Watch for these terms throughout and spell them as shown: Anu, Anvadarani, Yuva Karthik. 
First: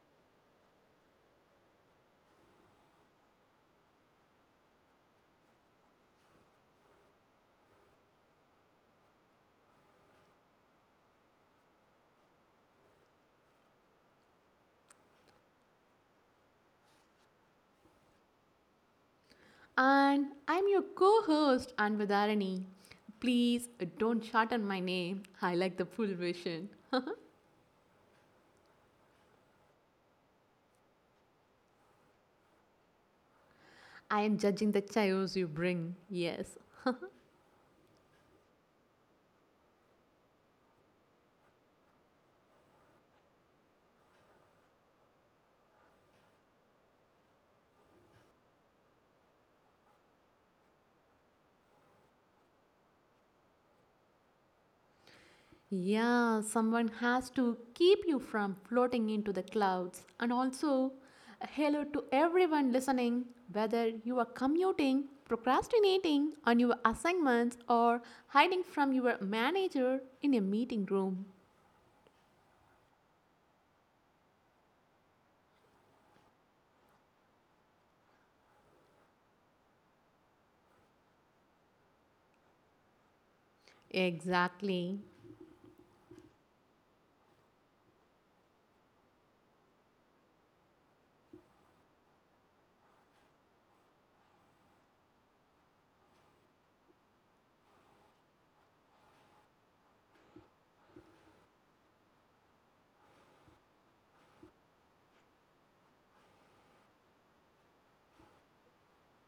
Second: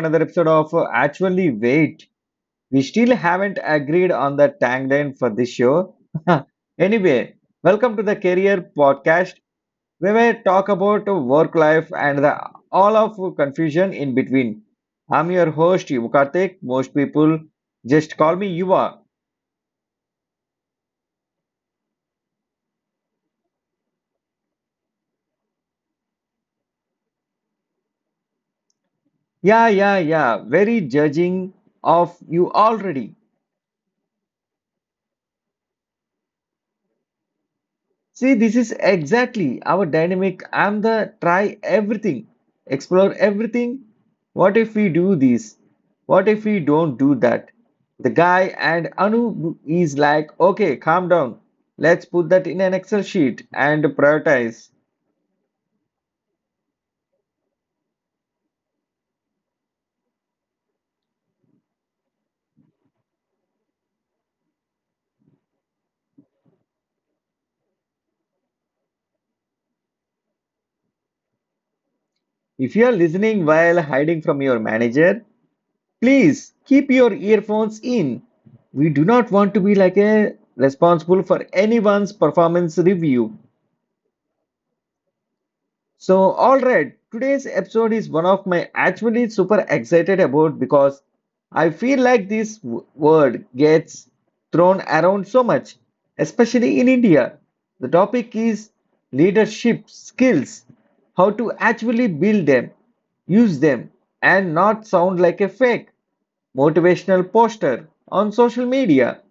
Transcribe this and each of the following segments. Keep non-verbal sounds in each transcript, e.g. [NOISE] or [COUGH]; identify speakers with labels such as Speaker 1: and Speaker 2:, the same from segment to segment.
Speaker 1: another episode of Actually Wait. We still haven't agreed on the tagline for this show. [LAUGHS] Anyway, welcome to the Career Podcast where we talk about work life and the all of confusion in between. I'm your host Yuva Karthik. Most people just call me Yuva.
Speaker 2: And I'm your co host, Anvadarani. Please don't shorten my name. I like the full version.
Speaker 1: Yeah, yeah, yeah. Very judging of you already.
Speaker 2: I am judging the chaos you bring. Yes.
Speaker 1: See, this is exactly our dynamic. I'm the try everything, explore everything. What if we do this? What if we don't do that? The guy and Anu is like, okay, calm down. Let's put that in an Excel sheet and prioritize.
Speaker 2: Yeah, someone has to keep you from floating into the clouds. And also, a hello to everyone listening, whether you are commuting, procrastinating on your assignments, or hiding from your manager in a meeting room.
Speaker 1: If you are listening while hiding from your manager, please keep your earphones in. We do not want to be like a responsible for anyone's performance review.
Speaker 2: Exactly.
Speaker 1: So, all right, today's episode is one of my actually super excited about because I feel like this word gets thrown around so much, especially in India. The topic is leadership skills, how to actually build them, use them, and not sound like a fake motivational poster on social media.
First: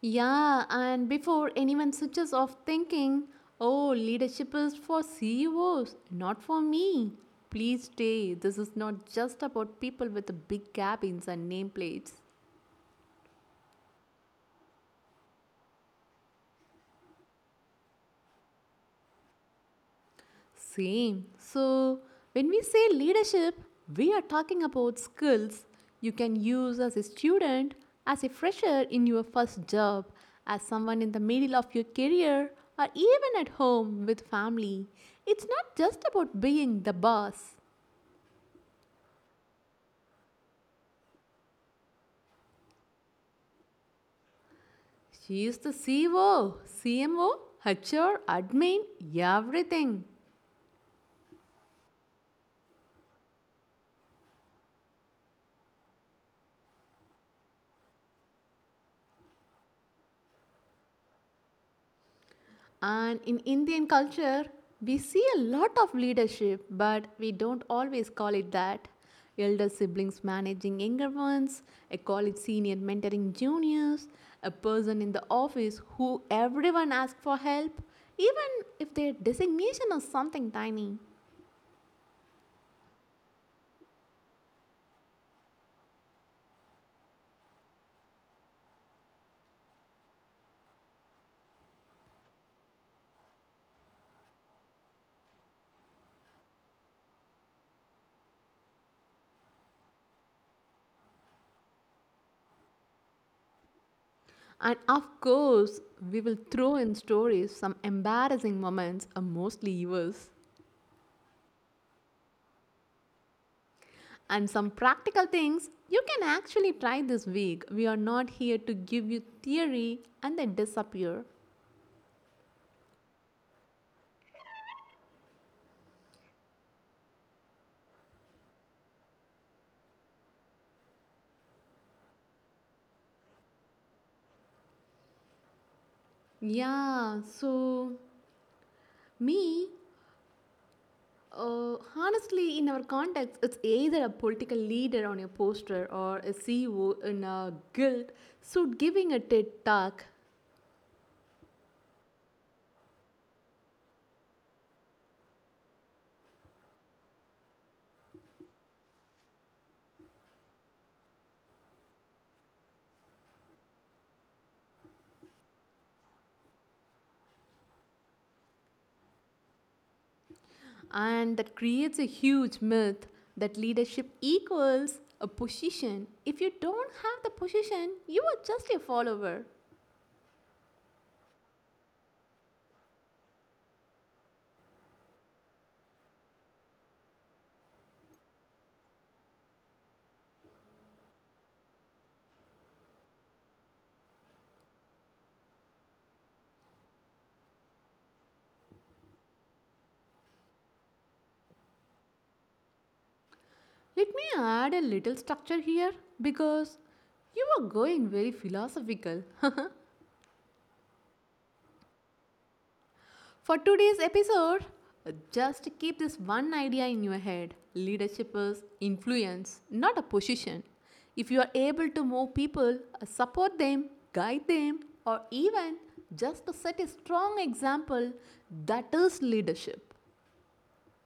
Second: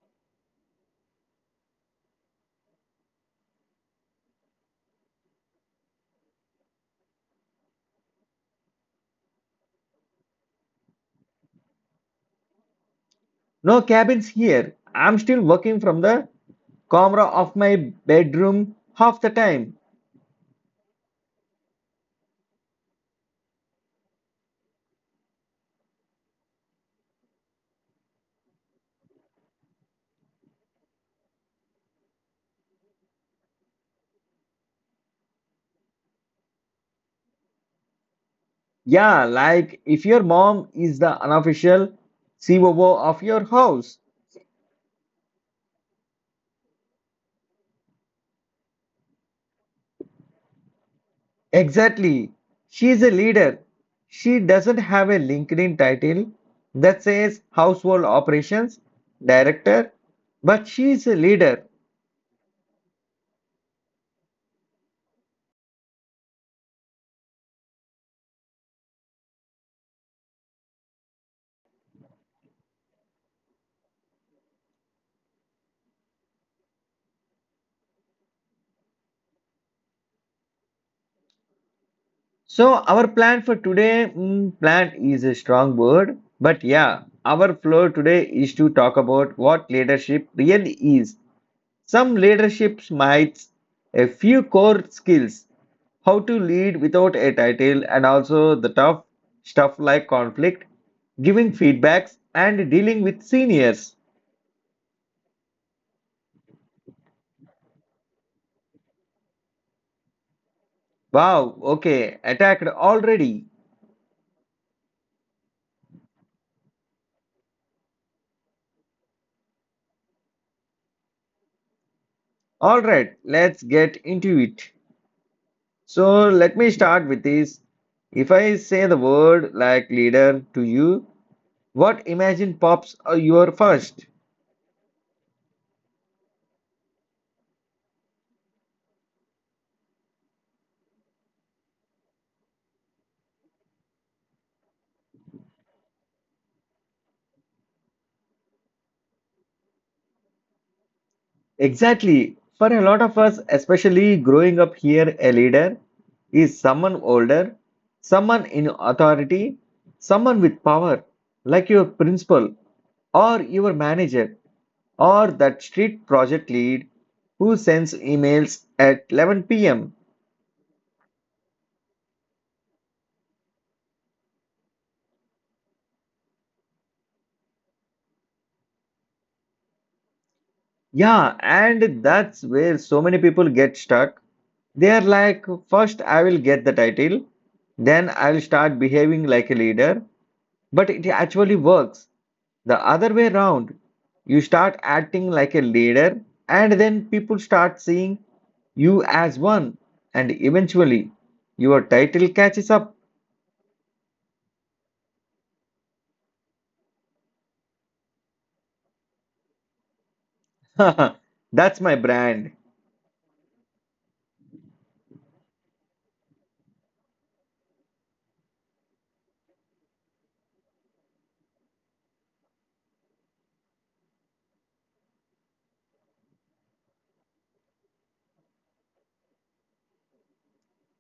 Speaker 2: Yeah, and before anyone switches off thinking, oh, leadership is for CEOs, not for me. Please stay. This is not just about people with big cabins and nameplates.
Speaker 1: No cabins here. I'm still working from the camera of my bedroom half the time.
Speaker 2: Same. So, when we say leadership, we are talking about skills you can use as a student, as a fresher in your first job, as someone in the middle of your career, or even at home with family. It's not just about being the boss.
Speaker 1: Yeah, like if your mom is the unofficial COO of your house.
Speaker 2: She is the CO, CMO, HR, admin, everything.
Speaker 1: Exactly. She is a leader. She doesn't have a LinkedIn title that says Household Operations Director, but she is a leader.
Speaker 2: And in Indian culture, we see a lot of leadership, but we don't always call it that. Elder siblings managing younger ones, a college senior mentoring juniors, a person in the office who everyone asks for help, even if their designation is something tiny.
Speaker 1: So, our plan for today, plan is a strong word, but yeah, our flow today is to talk about what leadership really is. Some leaderships might a few core skills: how to lead without a title and also the tough stuff like conflict, giving feedbacks and dealing with seniors.
Speaker 2: And of course, we will throw in stories, some embarrassing moments are mostly yours.
Speaker 1: Wow, okay, attacked already.
Speaker 2: And some practical things you can actually try this week. We are not here to give you theory and then disappear.
Speaker 1: All right, let's get into it. So let me start with this. If I say the word like leader to you, what imagine pops your first?
Speaker 2: Yeah, so me, honestly, in our context, it's either a political leader on your poster or a CEO in a guild suit giving a TED talk.
Speaker 1: Exactly. For a lot of us, especially growing up here, a leader is someone older, someone in authority, someone with power, like your principal or your manager or that street project lead who sends emails at 11 p.m.
Speaker 2: And that creates a huge myth that leadership equals a position. If you don't have the position, you are just a follower.
Speaker 1: Yeah, and that's where so many people get stuck. They are like, first I will get the title, then I will start behaving like a leader, but it actually works. The other way around, you start acting like a leader, and then people start seeing you as one, and eventually your title catches up.
Speaker 2: Let me add a little structure here because you are going very philosophical. [LAUGHS]
Speaker 1: [LAUGHS] That's my brand.
Speaker 2: For today's episode, just keep this one idea in your head: leadership is influence, not a position. If you are able to move people, support them, guide them, or even just to set a strong example, that is leadership.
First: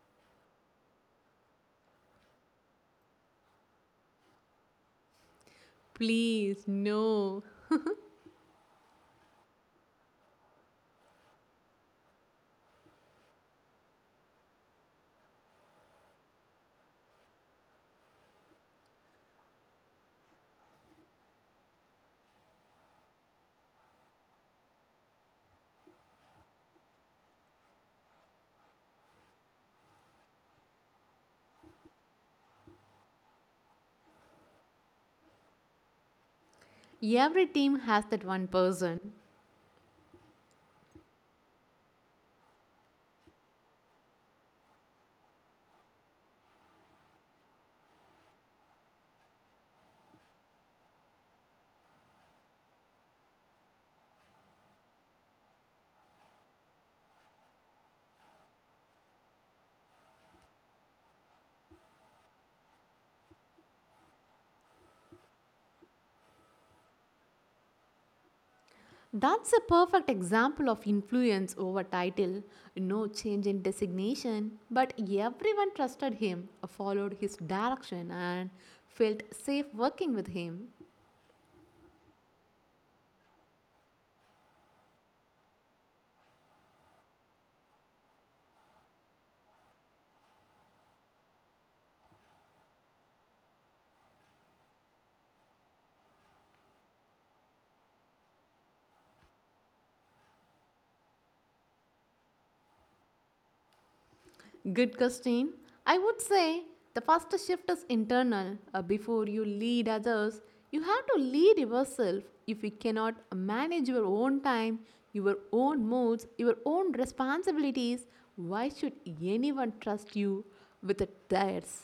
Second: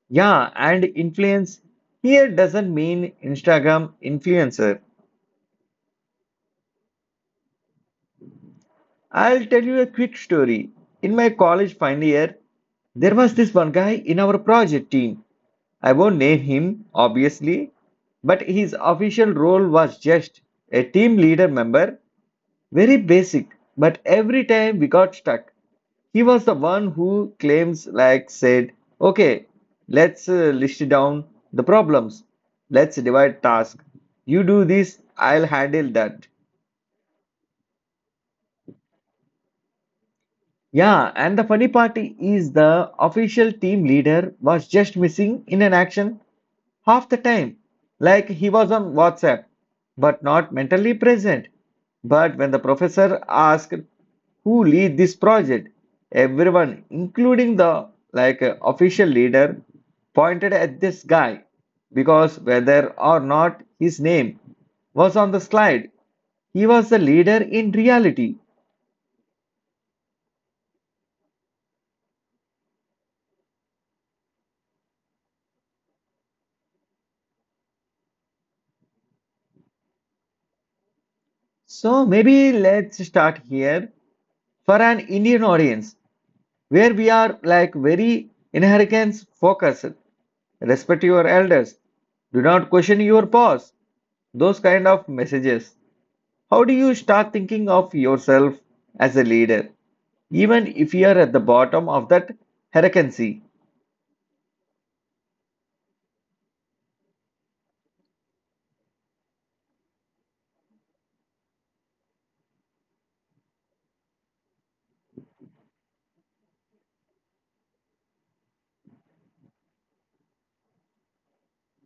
Speaker 1: Yeah, and influence here doesn't mean Instagram influencer.
Speaker 2: Please, no.
Speaker 1: I'll tell you a quick story. In my college final year, there was this one guy in our project team. I won't name him, obviously, but his official role was just a team leader member, very basic, but every time we got stuck, he was the one who claims, like, said, okay, let's list down the problems, let's divide task. You do this, I'll handle that.
Speaker 2: Every team has that one person.
Speaker 1: Yeah, and the funny part is the official team leader was just missing in an action half the time. Like he was on WhatsApp, but not mentally present. But when the professor asked who lead this project, everyone, including the official leader, pointed at this guy because whether or not his name was on the slide, he was the leader in reality.
Speaker 2: That's a perfect example of influence over title. No change in designation, but everyone trusted him, followed his direction, and felt safe working with him.
Speaker 1: So maybe let's start here for an Indian audience where we are like very inheritance focused. Respect your elders. Do not question your boss. Those kind of messages. How do you start thinking of yourself as a leader, even if you are at the bottom of that hierarchy?
Speaker 2: Good question. I would say the first shift is internal. Before you lead others, you have to lead yourself. If you cannot manage your own time, your own moods, your own responsibilities, why should anyone trust you with theirs?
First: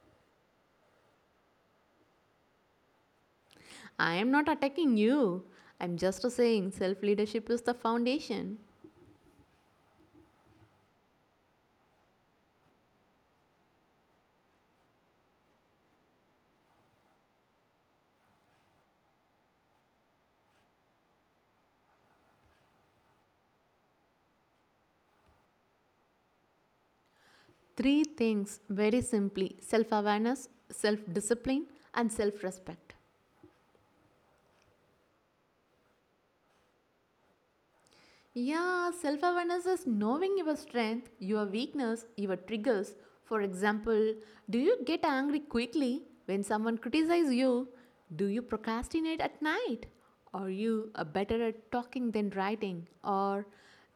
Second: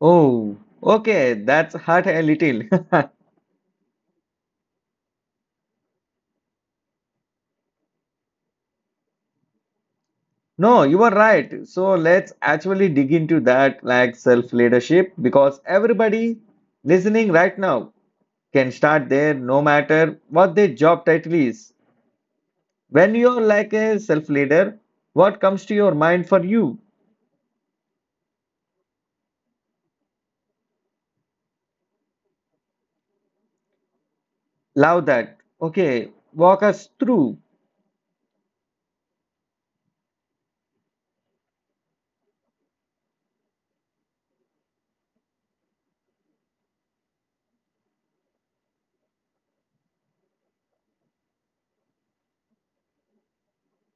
Speaker 1: Oh, okay, that's hurt a little. [LAUGHS]
Speaker 2: I am not attacking you. I'm just saying self leadership is the foundation.
Speaker 1: No, you are right. So let's actually dig into that like self leadership because everybody listening right now can start there no matter what their job title is. When you're like a self leader, what comes to your mind for you?
Speaker 2: Three things, very simply: self awareness, self discipline, and self respect.
Speaker 1: Love that. Okay, walk us through.
Speaker 2: Yeah, self awareness is knowing your strength, your weakness, your triggers. For example, do you get angry quickly when someone criticizes you? Do you procrastinate at night? Are you better at talking than writing? Or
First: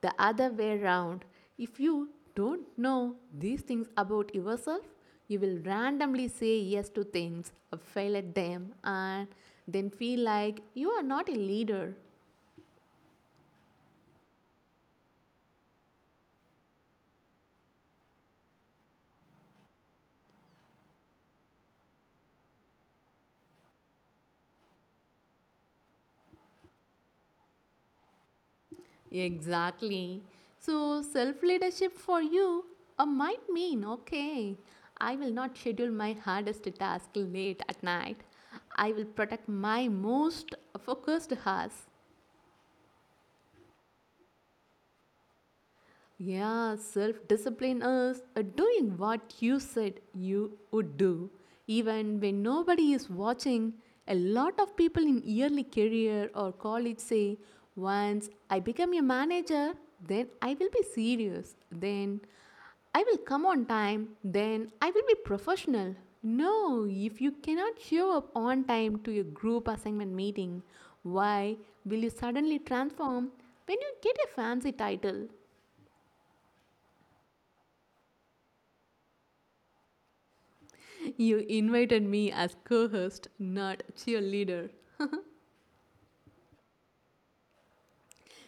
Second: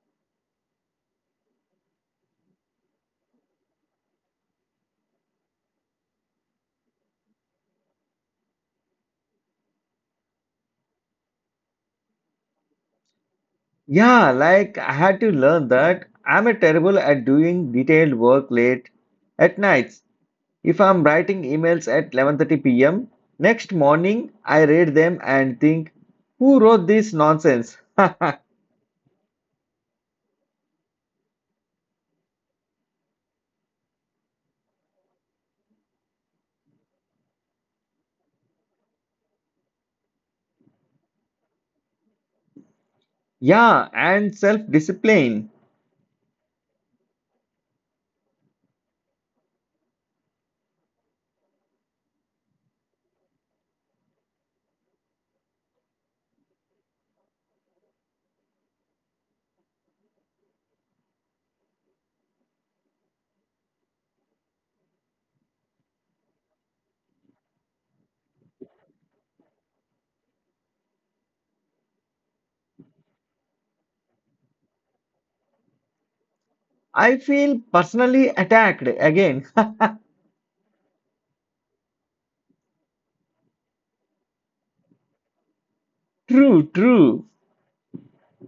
Speaker 2: the other way around? If you don't know these things about yourself, you will randomly say yes to things, or fail at them, and then feel like you are not a leader.
Speaker 1: Yeah, like I had to learn that I'm a terrible at doing detailed work late at nights. If I'm writing emails at 11:30 p.m., next morning I read them and think, who wrote this nonsense?
Speaker 2: Exactly. So, self leadership for you might mean, okay, I will not schedule my hardest task late at night. I will protect my most focused hours.
Speaker 1: [LAUGHS] Yeah, and self-discipline.
Speaker 2: Yeah, self discipline is doing what you said you would do. Even when nobody is watching, a lot of people in early career or college say, once I become a manager, then I will be serious. Then I will come on time. Then I will be professional. No, if you cannot show up on time to a group assignment meeting, why will you suddenly transform when you get a fancy title?
Speaker 1: I feel personally attacked again. [LAUGHS]
Speaker 2: You invited me as co host, not cheerleader.
Speaker 1: True, true.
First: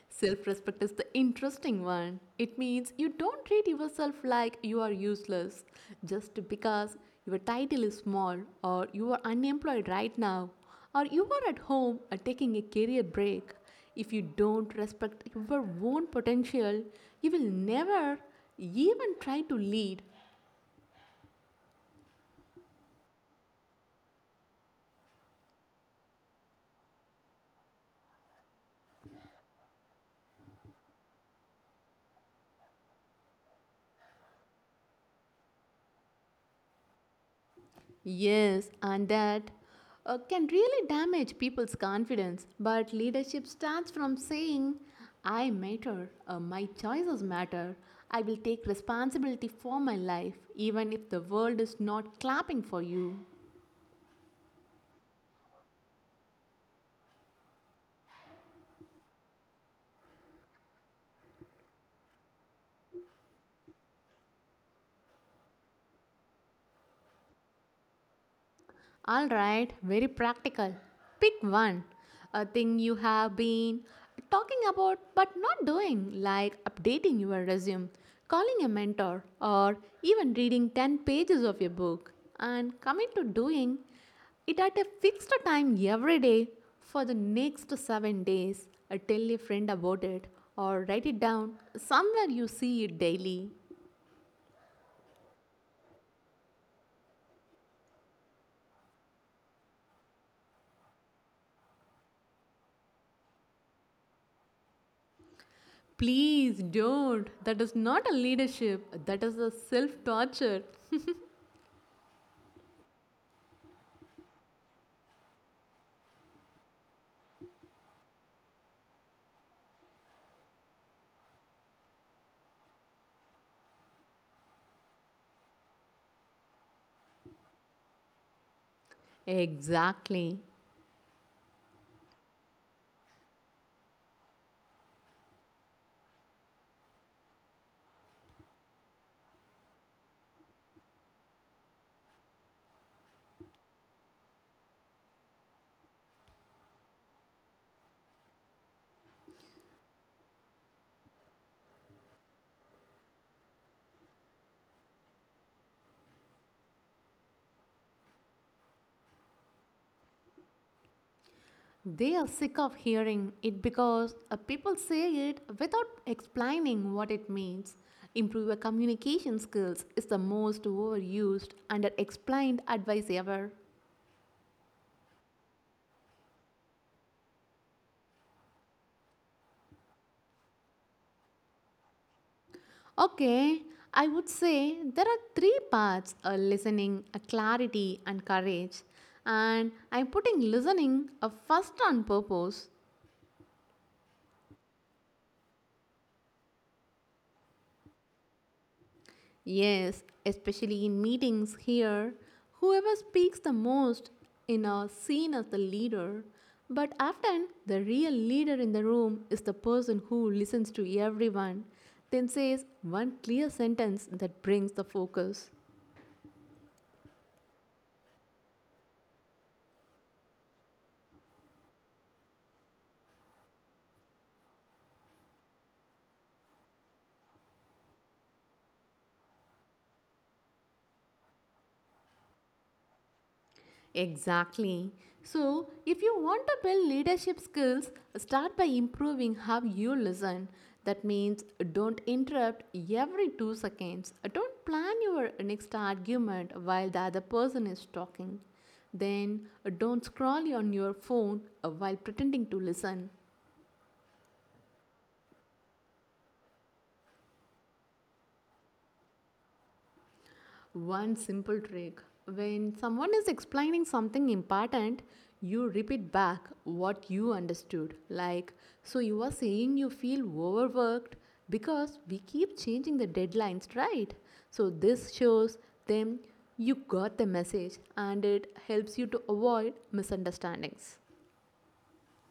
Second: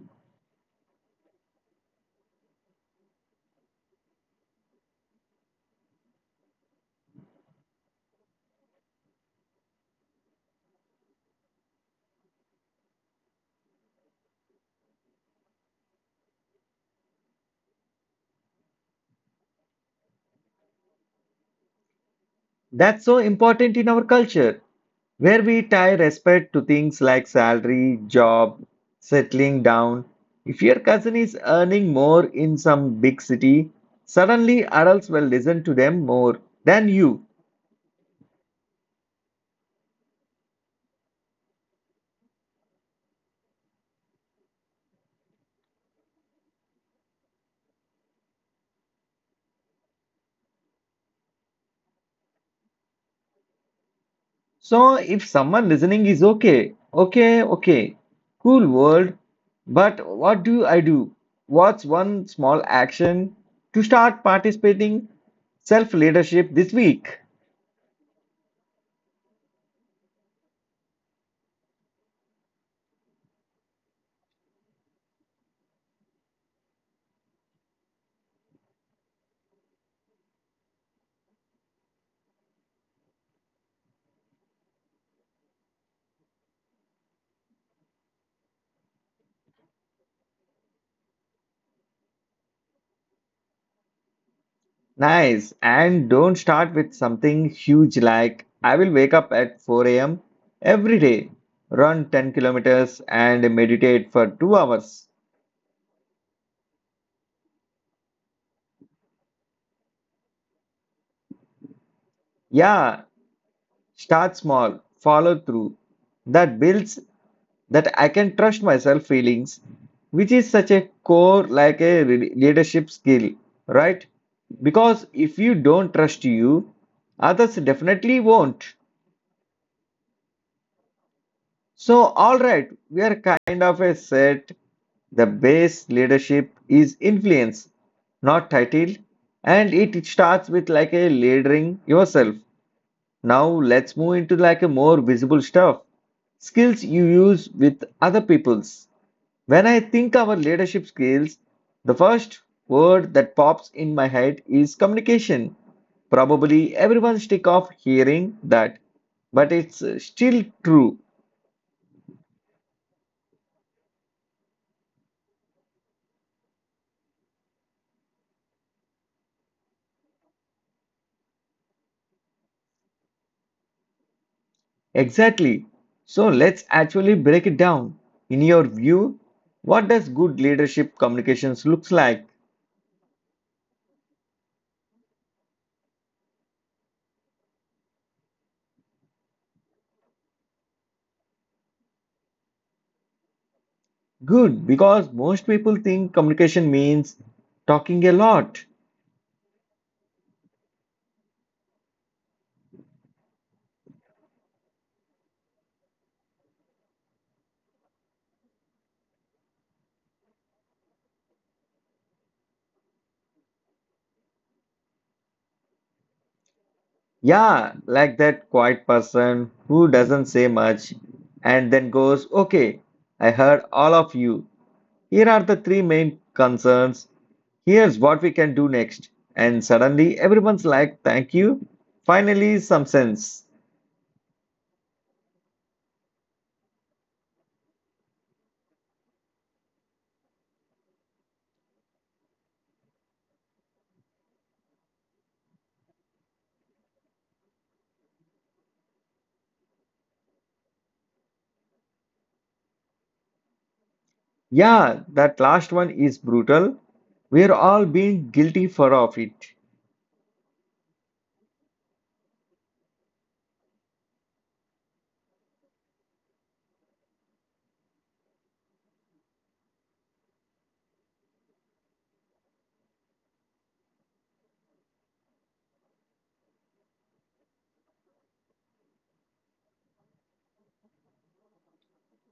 Speaker 2: Self respect is the interesting one. It means you don't treat yourself like you are useless just because your title is small, or you are unemployed right now, or you are at home or taking a career break. If you don't respect your own potential, you will never even try to lead.
Speaker 1: That's so important in our culture, where we tie respect to things like salary, job, settling down. If your cousin is earning more in some big city, suddenly adults will listen to them more than you.
Speaker 2: Yes, and that can really damage people's confidence. But leadership starts from saying, I matter, my choices matter, I will take responsibility for my life, even if the world is not clapping for you.
Speaker 1: So if someone listening is okay, okay, okay, cool world, but what do I do? What's one small action to start participating self leadership this week?
Speaker 2: All right, very practical. Pick one. A thing you have been talking about but not doing, like updating your resume, calling a mentor, or even reading 10 pages of your book, and commit to doing it at a fixed time every day for the next 7 days. Tell a friend about it or write it down somewhere you see it daily.
Speaker 1: Nice. And don't start with something huge like I will wake up at 4 a.m. every day, run 10 kilometers, and meditate for 2 hours.
Speaker 2: Please don't. That is not a leadership, that is a self torture.
Speaker 1: Yeah, start small, follow through. That builds that I can trust myself feelings, which is such a core like leadership skill, right? Because if you don't trust you, others definitely won't.
Speaker 2: Exactly.
Speaker 1: So, all right, we are kind of a set. The base leadership is influence, not title, and it starts with like a leading yourself. Now let's move into like a more visible stuff. Skills you use with other people's. When I think our leadership skills, the first word that pops in my head is communication. Probably everyone's sick of hearing that, but it's still true.
Speaker 2: They are sick of hearing it because people say it without explaining what it means. Improve your communication skills is the most overused and explained advice ever.
Speaker 1: Exactly. So let's actually break it down. In your view, what does good leadership communications looks like?
Speaker 2: Okay, I would say there are three parts: listening, clarity, and courage. And I'm putting listening first on purpose.
Speaker 1: Good, because most people think communication means talking a lot.
Speaker 2: Yes, especially in meetings here, whoever speaks the most in a seen as the leader, but often the real leader in the room is the person who listens to everyone, then says one clear sentence that brings the focus.
Speaker 1: Yeah, like that quiet person who doesn't say much and then goes, okay, I heard all of you. Here are the three main concerns. Here's what we can do next. And suddenly everyone's like, thank you. Finally, some sense.
Speaker 2: Exactly. So, if you want to build leadership skills, start by improving how you listen. That means don't interrupt every 2 seconds. Don't plan your next argument while the other person is talking. Then, don't scroll on your phone while pretending to listen.
Speaker 1: Yeah, that last one is brutal. We're all being guilty for of it.
Speaker 2: One simple trick. When someone is explaining something important, you repeat back what you understood. Like, so you are saying you feel overworked because we keep changing the deadlines, right? So this shows them you got the message and it helps you to avoid misunderstandings.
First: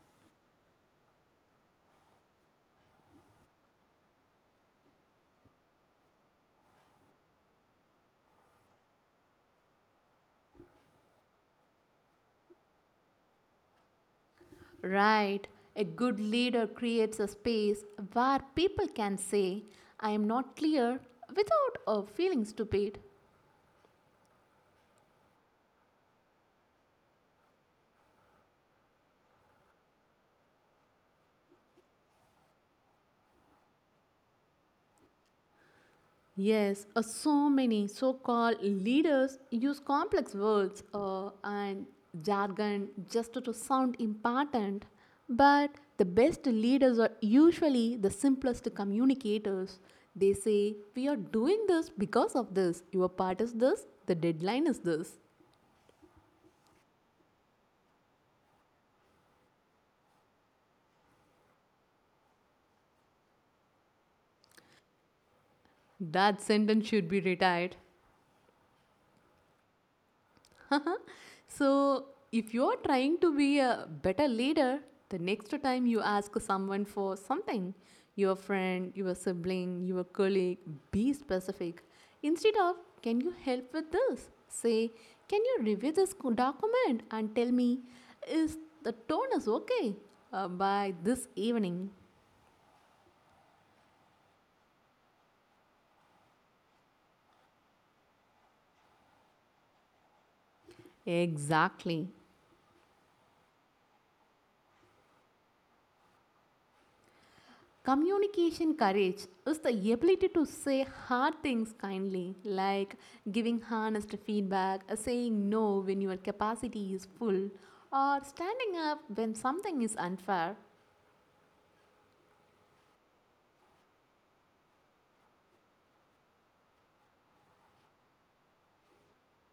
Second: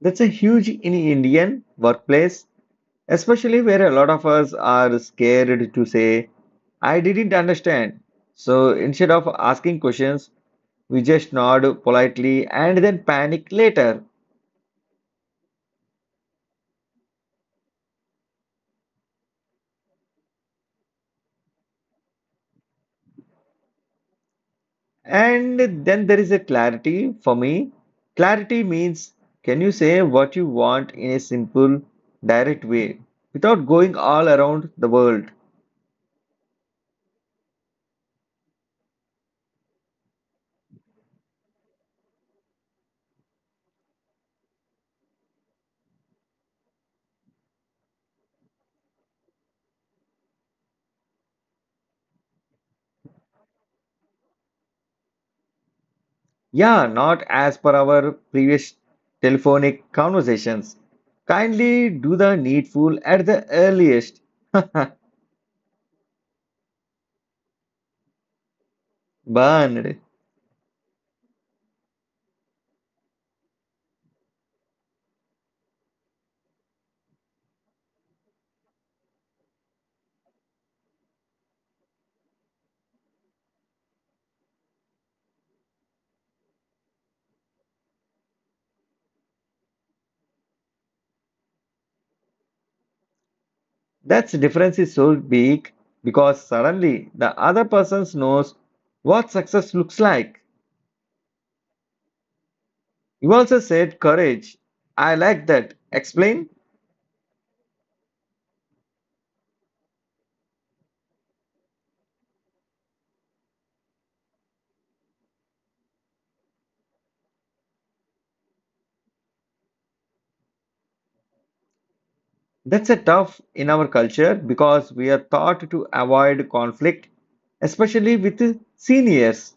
Speaker 1: That's a huge in Indian workplace, especially where a lot of us are scared to say, I didn't understand. So instead of asking questions, we just nod politely and then panic later.
Speaker 2: Right. A good leader creates a space where people can say, I am not clear, without feeling stupid.
Speaker 1: And then there is a clarity for me. Clarity means can you say what you want in a simple, direct way without going all around the world?
Speaker 2: Yes, so many so called leaders use complex words and jargon just to sound important, but the best leaders are usually the simplest communicators. They say, we are doing this because of this, your part is this, the deadline is this.
Speaker 1: Yeah, not as per our previous telephonic conversations. Kindly do the needful at the earliest. [LAUGHS]
Speaker 2: That sentence should be retired.
Speaker 1: Burned.
Speaker 2: [LAUGHS] So, if you are trying to be a better leader, the next time you ask someone for something, your friend, your sibling, your colleague, be specific. Instead of, can you help with this? Say, can you review this document and tell me, is the tone is okay by this evening?
Speaker 1: That difference is so big because suddenly the other person knows what success looks like.
Speaker 2: Exactly.
Speaker 1: You also said courage. I like that. Explain.
Speaker 2: Communication courage is the ability to say hard things kindly, like giving honest feedback, saying no when your capacity is full, or standing up when something is unfair.
Speaker 1: That's a tough in our culture because we are taught to avoid conflict, especially with seniors.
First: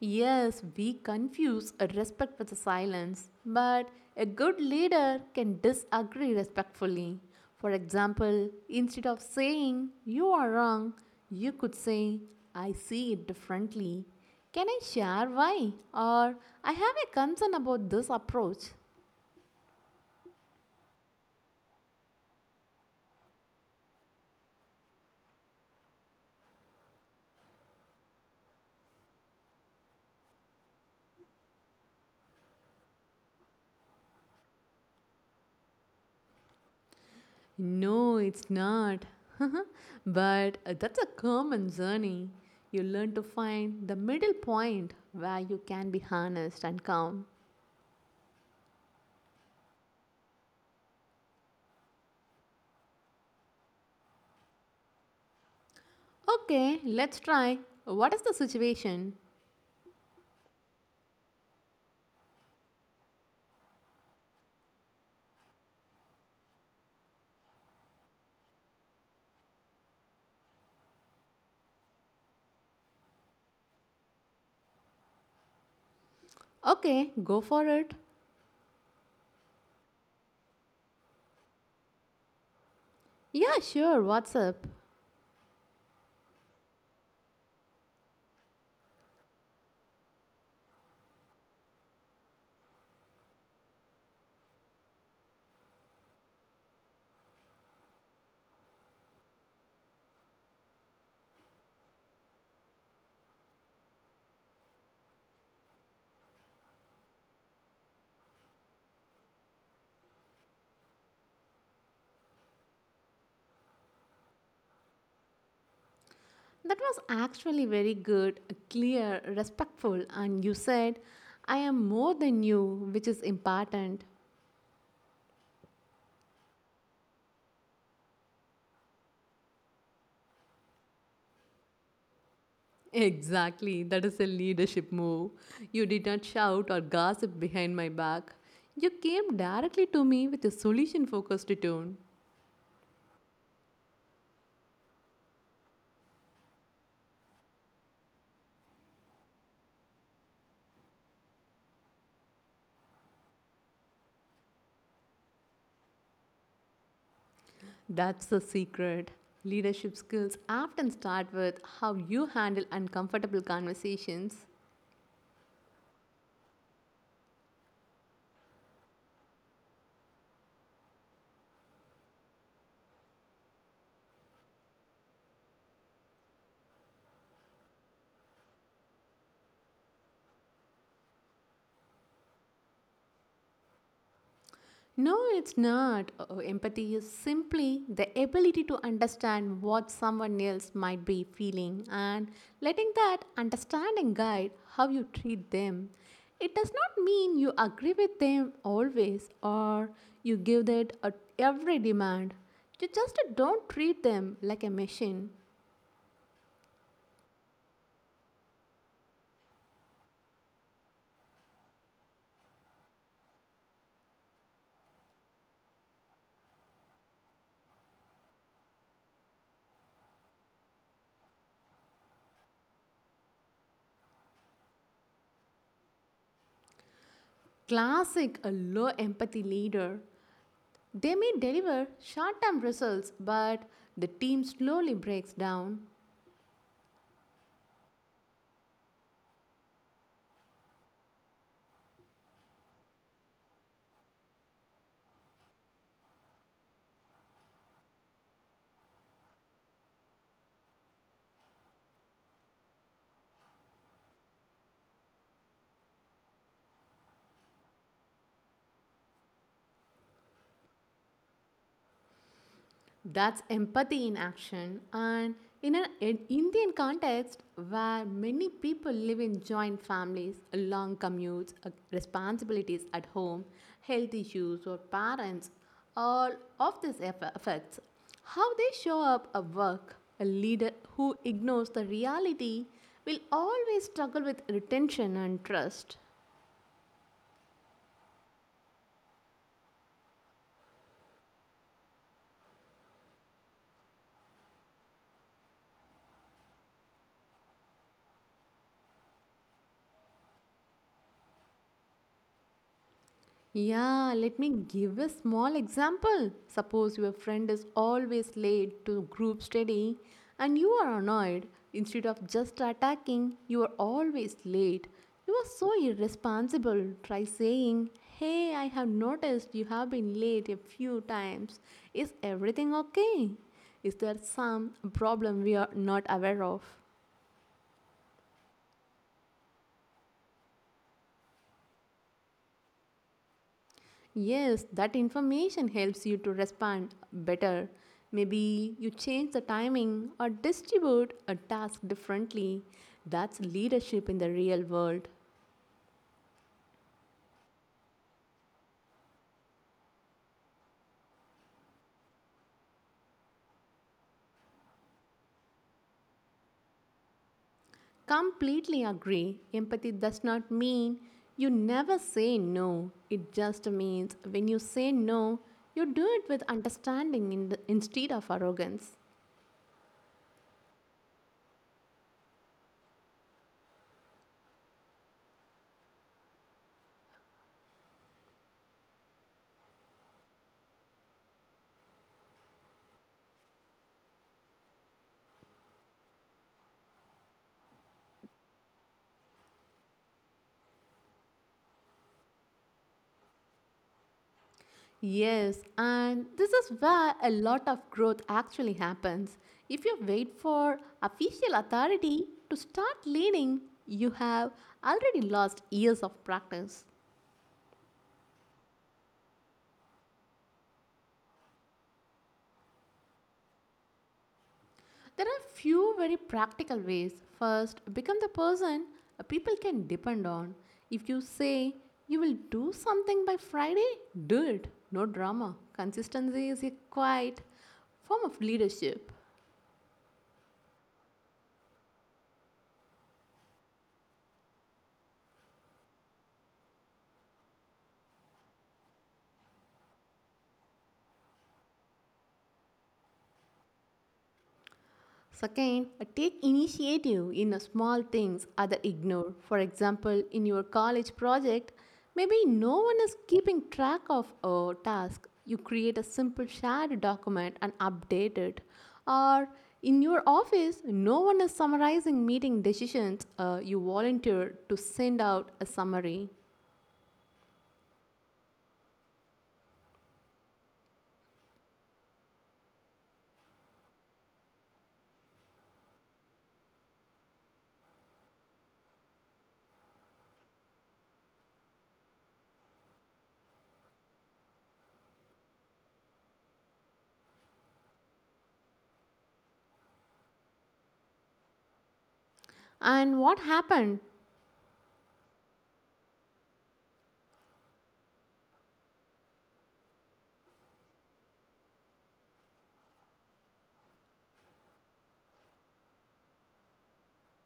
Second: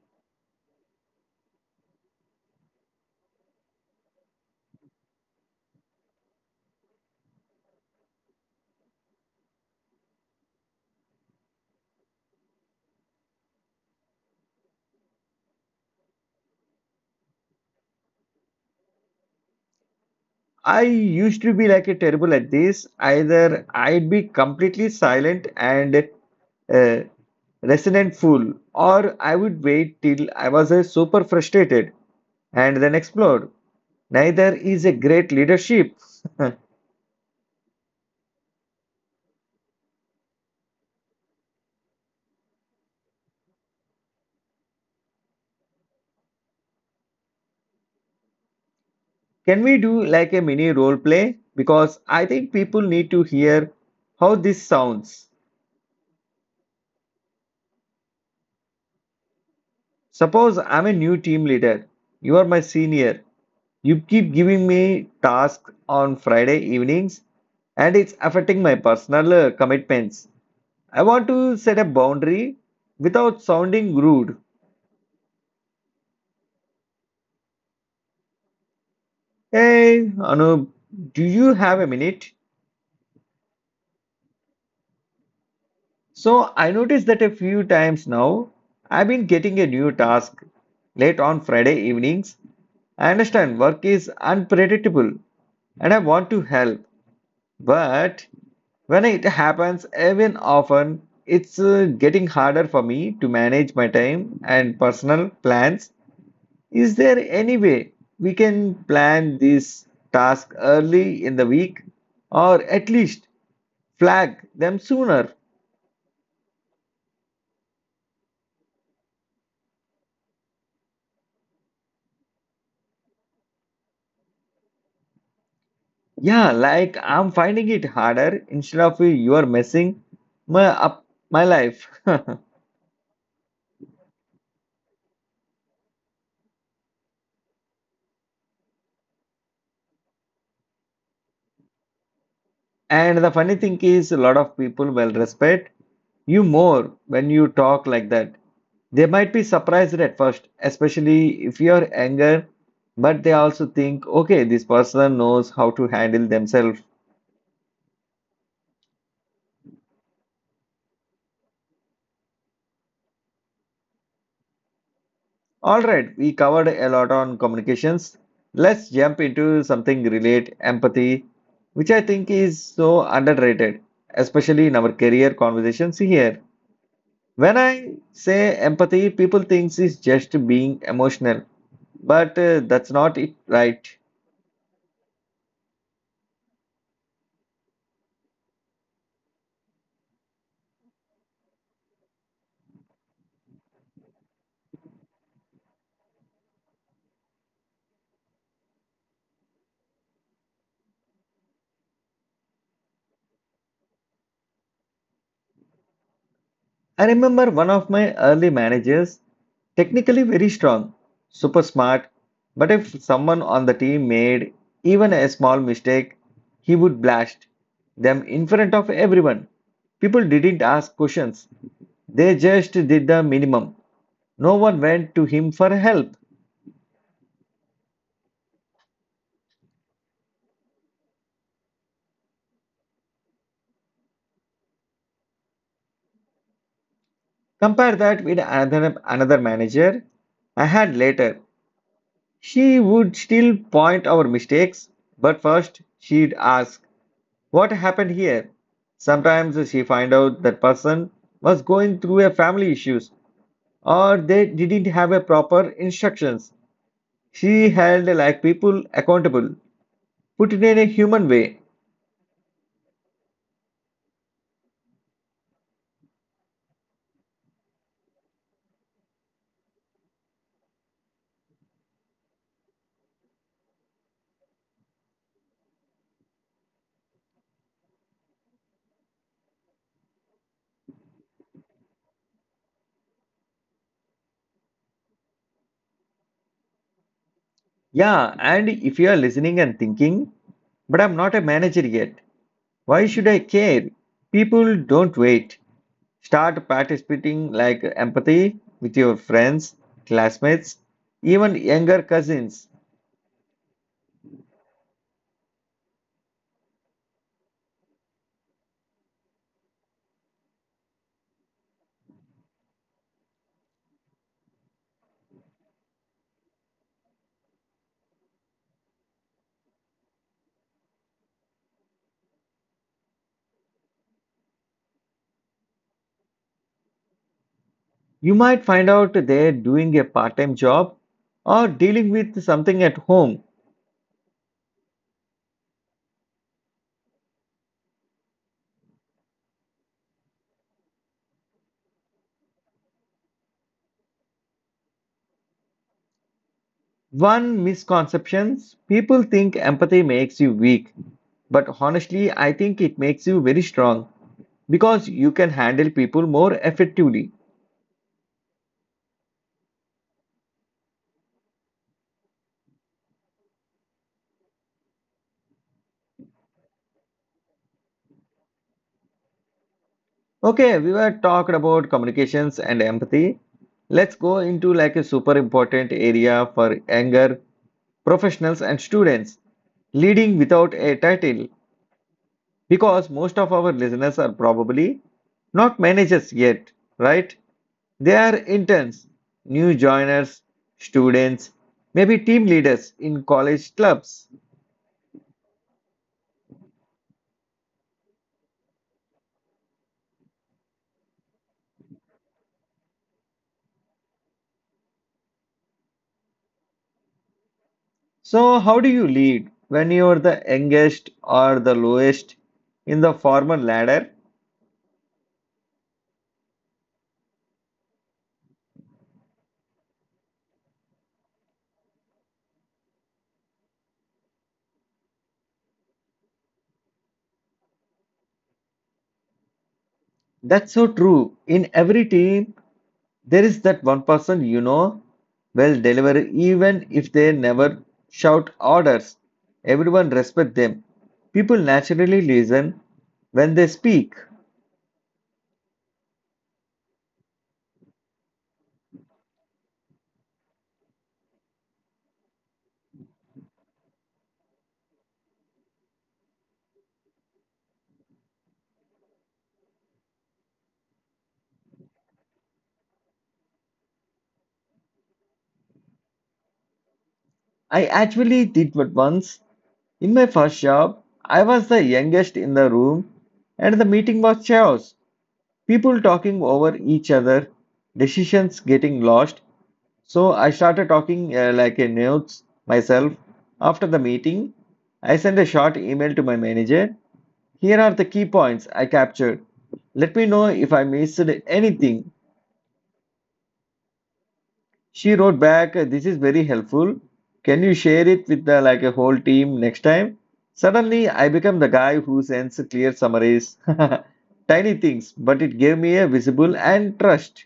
Speaker 2: Yes, we confuse a respect with a silence, but a good leader can disagree respectfully. For example, instead of saying, you are wrong, you could say, I see it differently. Can I share why? Or, I have a concern about this approach.
Speaker 1: I used to be like a terrible at this. Either I'd be completely silent and a resonant fool, or I would wait till I was super frustrated and then explode. Neither is a great leadership. [LAUGHS]
Speaker 2: No, it's not. [LAUGHS] But that's a common journey. You learn to find the middle point where you can be honest and calm.
Speaker 1: Can we do like a mini role play? Because I think people need to hear how this sounds.
Speaker 2: Okay, let's try. What is the situation?
Speaker 1: Suppose I'm a new team leader, you are my senior. You keep giving me tasks on Friday evenings and it's affecting my personal commitments. I want to set a boundary without sounding rude.
Speaker 2: Okay, go for it.
Speaker 1: Hey, Anup, do you have a minute?
Speaker 2: Yeah, sure, what's up?
Speaker 1: So I noticed that a few times now I've been getting a new task late on Friday evenings. I understand work is unpredictable and I want to help. But when it happens, even often, it's getting harder for me to manage my time and personal plans. Is there any way we can plan this task early in the week or at least flag them sooner?
Speaker 2: That was actually very good, clear, respectful, and you said, I am more than you, which is important.
Speaker 1: Yeah, like I'm finding it harder instead of you are messing my up my life. [LAUGHS]
Speaker 2: Exactly, that is a leadership move. You did not shout or gossip behind my back. You came directly to me with a solution focused tone.
Speaker 1: And the funny thing is, a lot of people will respect you more when you talk like that. They might be surprised at first, especially if you're anger, but they also think, okay, this person knows how to handle themselves.
Speaker 2: That's the secret. Leadership skills often start with how you handle uncomfortable conversations.
Speaker 1: All right, we covered a lot on communications. Let's jump into something relate empathy, which I think is so underrated, especially in our career conversations here. When I say empathy, people thinks it's just being emotional, but that's not it, right?
Speaker 2: No, it's not. Oh, empathy is simply the ability to understand what someone else might be feeling and letting that understanding guide how you treat them. It does not mean you agree with them always or you give that at every demand. You just don't treat them like a machine.
Speaker 1: I remember one of my early managers, technically very strong, super smart, but if someone on the team made even a small mistake, he would blast them in front of everyone. People didn't ask questions, they just did the minimum. No one went to him for help.
Speaker 2: Classic a low empathy leader. They may deliver short term results, but the team slowly breaks down.
Speaker 1: Compare that with another manager I had later. She would still point our mistakes, but first she'd ask, what happened here? Sometimes she find out that person was going through a family issues or they didn't have a proper instructions. She held like people accountable. Put it in a human way.
Speaker 2: That's empathy in action. And in an in Indian context where many people live in joint families, long commutes, responsibilities at home, health issues, or parents, all of this affects how they show up at work. A leader who ignores the reality will always struggle with retention and trust.
Speaker 1: Yeah, and if you are listening and thinking, but I'm not a manager yet. Why should I care? People don't wait. Start participating like empathy with your friends, classmates, even younger cousins.
Speaker 2: Yeah, let me give a small example. Suppose your friend is always late to group study and you are annoyed. Instead of just attacking, you are always late. You are so irresponsible. Try saying, hey, I have noticed you have been late a few times. Is everything okay? Is there some problem we are not aware of?
Speaker 1: You might find out they're doing a part time job or dealing with something at home.
Speaker 2: Yes, that information helps you to respond better. Maybe you change the timing or distribute a task differently. That's leadership in the real world.
Speaker 1: One misconception people think empathy makes you weak, but honestly, I think it makes you very strong because you can handle people more effectively.
Speaker 2: Completely agree. Empathy does not mean you never say no. It just means when you say no, you do it with understanding, in the, instead of arrogance.
Speaker 1: Okay, we were talked about communications and empathy. Let's go into like a super important area for anger professionals and students. Leading without a title because most of our listeners are probably not managers yet, right? They are interns, new joiners, students, maybe team leaders in college clubs.
Speaker 2: Yes, and this is where a lot of growth actually happens. If you wait for official authority to start leading, you have already lost years of practice.
Speaker 1: So, how do you lead when you are the youngest or the lowest in the formal ladder?
Speaker 2: There are few very practical ways. First, become the person people can depend on. If you say you will do something by Friday, do it. No drama. Consistency is a quiet form of leadership.
Speaker 1: That's so true. In every team, there is that one person you know will deliver even if they never shout orders. Everyone respect them. People naturally listen when they speak.
Speaker 2: Second, take initiative in small things others ignore. For example, in your college project, maybe no one is keeping track of a task. You create a simple shared document and update it. Or in your office, no one is summarizing meeting decisions. You volunteer to send out a summary.
Speaker 1: I actually did what once. In my first job, I was the youngest in the room and the meeting was chaos. People talking over each other, decisions getting lost. So I started talking like a nerd myself. After the meeting, I sent a short email to my manager. Here are the key points I captured. Let me know if I missed anything.
Speaker 2: And what happened?
Speaker 1: She wrote back, "This is very helpful. Can you share it with the, like a whole team next time?" Suddenly, I become the guy who sends clear summaries. [LAUGHS] Tiny things, but it gave me a visible and trust.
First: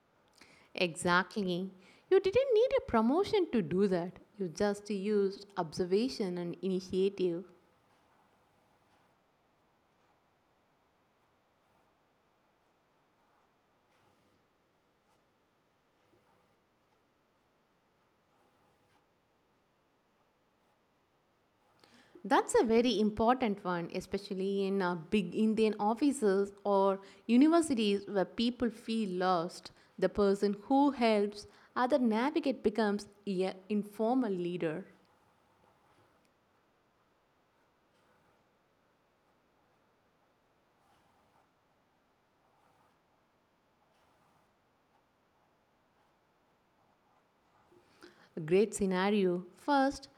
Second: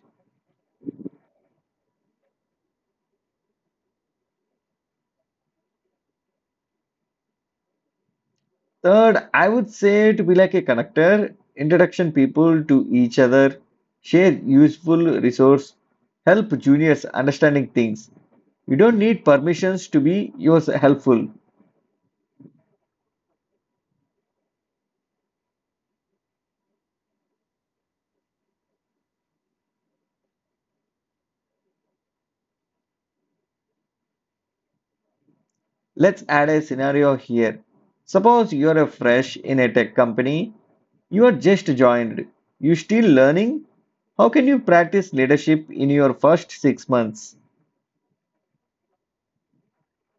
Speaker 2: Exactly. You didn't need a promotion to do that. You just used observation and initiative.
Speaker 1: Third, I would say to be like a connector, introduction people to each other, share useful resource, help juniors understanding things. You don't need permissions to be yours helpful.
Speaker 2: That's a very important one, especially in big Indian offices or universities where people feel lost. The person who helps other navigate becomes an informal leader.
Speaker 1: Let's add a scenario here. Suppose you're a fresh in a tech company, you are just joined, you still learning. How can you practice leadership in your first 6 months?
Speaker 2: A great scenario. First,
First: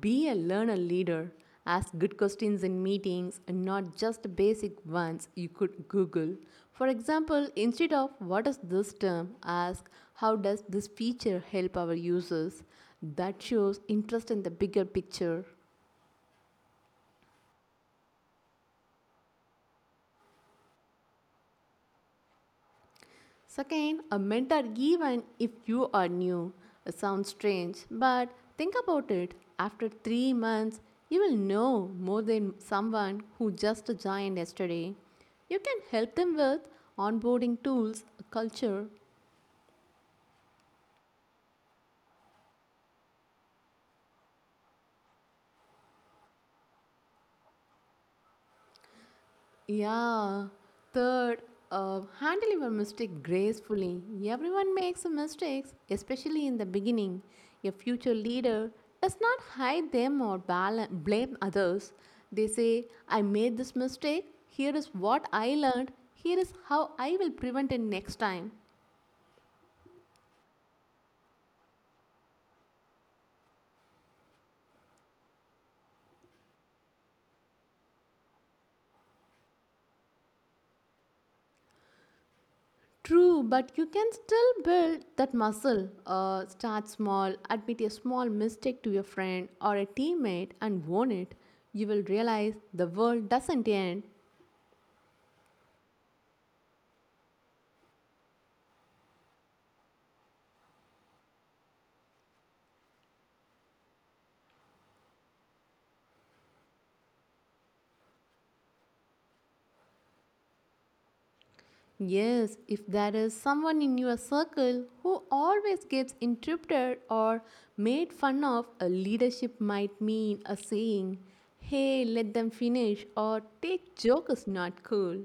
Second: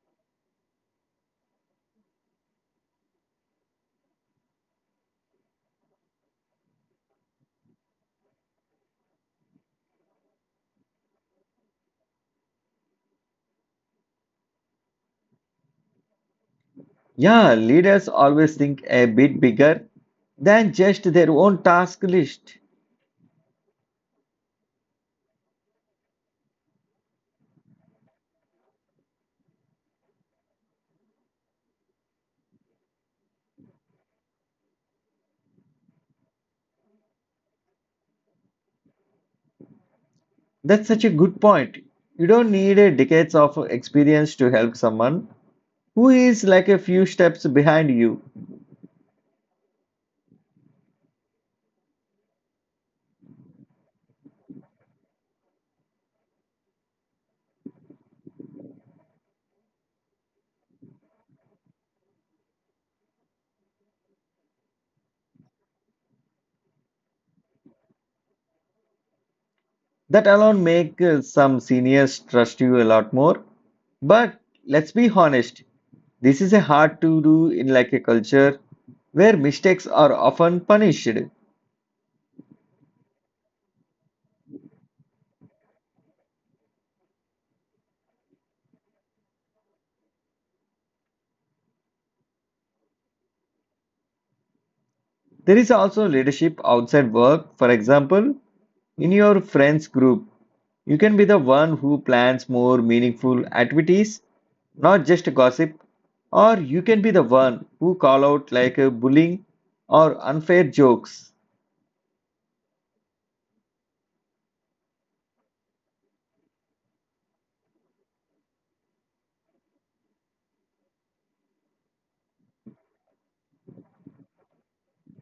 Speaker 2: be a learner leader. Ask good questions in meetings and not just basic ones you could Google. For example, instead of what is this term, ask, how does this feature help our users? That shows interest in the bigger picture.
Speaker 1: Yeah, leaders always think a bit bigger than just their own task list.
Speaker 2: Second, a mentor even if you are new. It sounds strange, but think about it. After 3 months, you will know more than someone who just joined yesterday. You can help them with onboarding tools, culture.
Speaker 1: That's such a good point. You don't need a decades of experience to help someone who is like a few steps behind you.
Speaker 2: Yeah. Third, handle your mistake gracefully. Everyone makes mistakes, especially in the beginning. A future leader does not hide them or blame others. They say, I made this mistake. Here is what I learned. Here is how I will prevent it next time.
Speaker 1: That alone make some seniors trust you a lot more. But let's be honest, this is a hard to do in like a culture where mistakes are often punished.
Speaker 2: True, but you can still build that muscle. Start small, admit a small mistake to your friend or a teammate and own it. You will realize the world doesn't end.
Speaker 1: There is also leadership outside work. For example, in your friends group, you can be the one who plans more meaningful activities, not just gossip, or you can be the one who call out like a bullying or unfair jokes.
Speaker 2: Yes, if there is someone in your circle who always gets interrupted or made fun of, a leadership might mean a saying, hey, let them finish, or take joke is not cool.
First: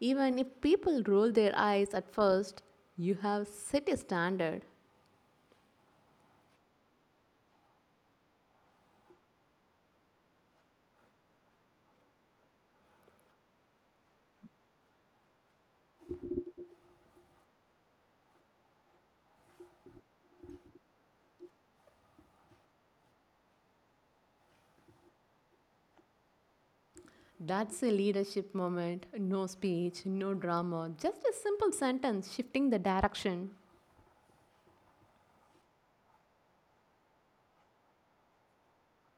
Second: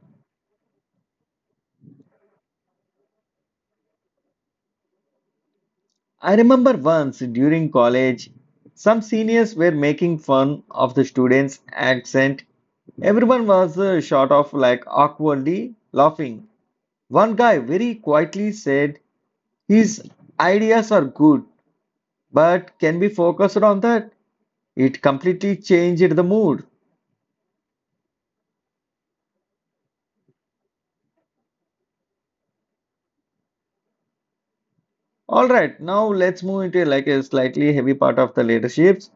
Speaker 2: Even if people roll their eyes at first, you have set a standard.
Speaker 1: I remember once during college, some seniors were making fun of the students' accent. Everyone was sort of like awkwardly laughing. One guy very quietly said, his ideas are good, but can we focused on that? It completely changed the mood.
Speaker 2: That's a leadership moment. No speech, no drama, just a simple sentence shifting the direction.
Speaker 1: All right, now let's move into like a slightly heavy part of the leaderships,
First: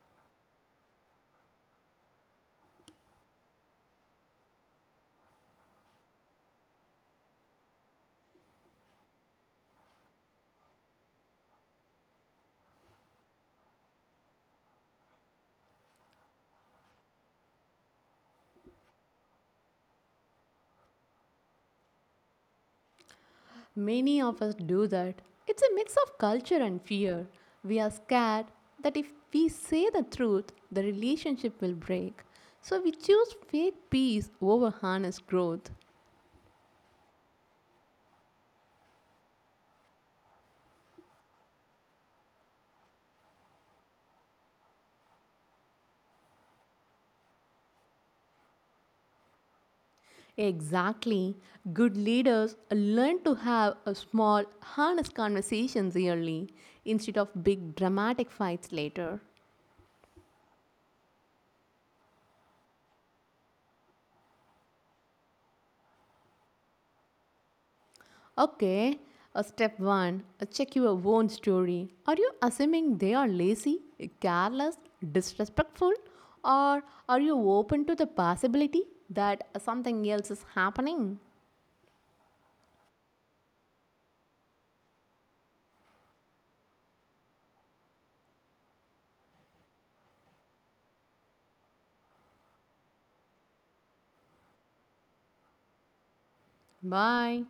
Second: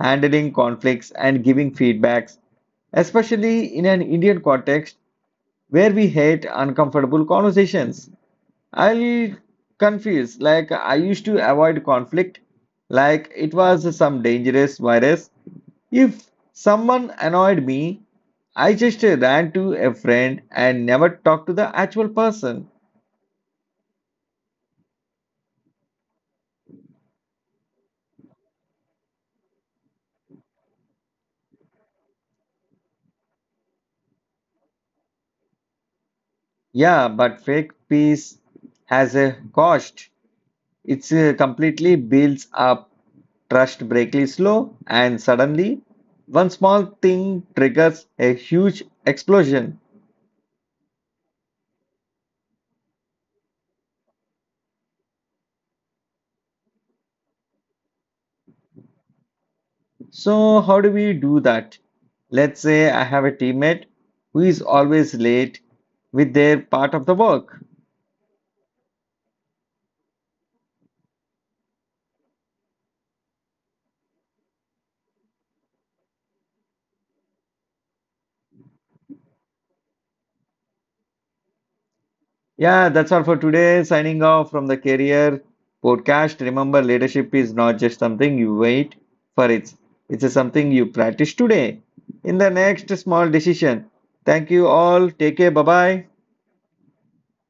Speaker 1: handling conflicts and giving feedbacks, especially in an Indian context, where we hate uncomfortable conversations. I'll confuse, like, I used to avoid conflict, like it was some dangerous virus. If someone annoyed me, I just ran to a friend and never talked to the actual person.
Speaker 2: Many of us do that. It's a mix of culture and fear. We are scared that if we say the truth, the relationship will break. So we choose fake peace over honest growth.
Speaker 1: Yeah, but fake peace has a cost. It's completely builds up. Trust breakly slow, and suddenly, one small thing triggers a huge explosion.
Speaker 2: Exactly. Good leaders learn to have a small, honest conversations early instead of big, dramatic fights later.
Speaker 1: So, how do we do that? Let's say I have a teammate who is always late with their part of the work.
Speaker 2: Okay, step one, check your own story. Are you assuming they are lazy, careless, disrespectful, or are you open to the possibility that something else is happening?
Speaker 1: Yeah, that's all for today. Signing off from the Career Podcast. Remember, leadership is not just something you wait for, it's something you practice today in the next small decision. Thank you all. Take care. Bye bye.
Speaker 2: Bye.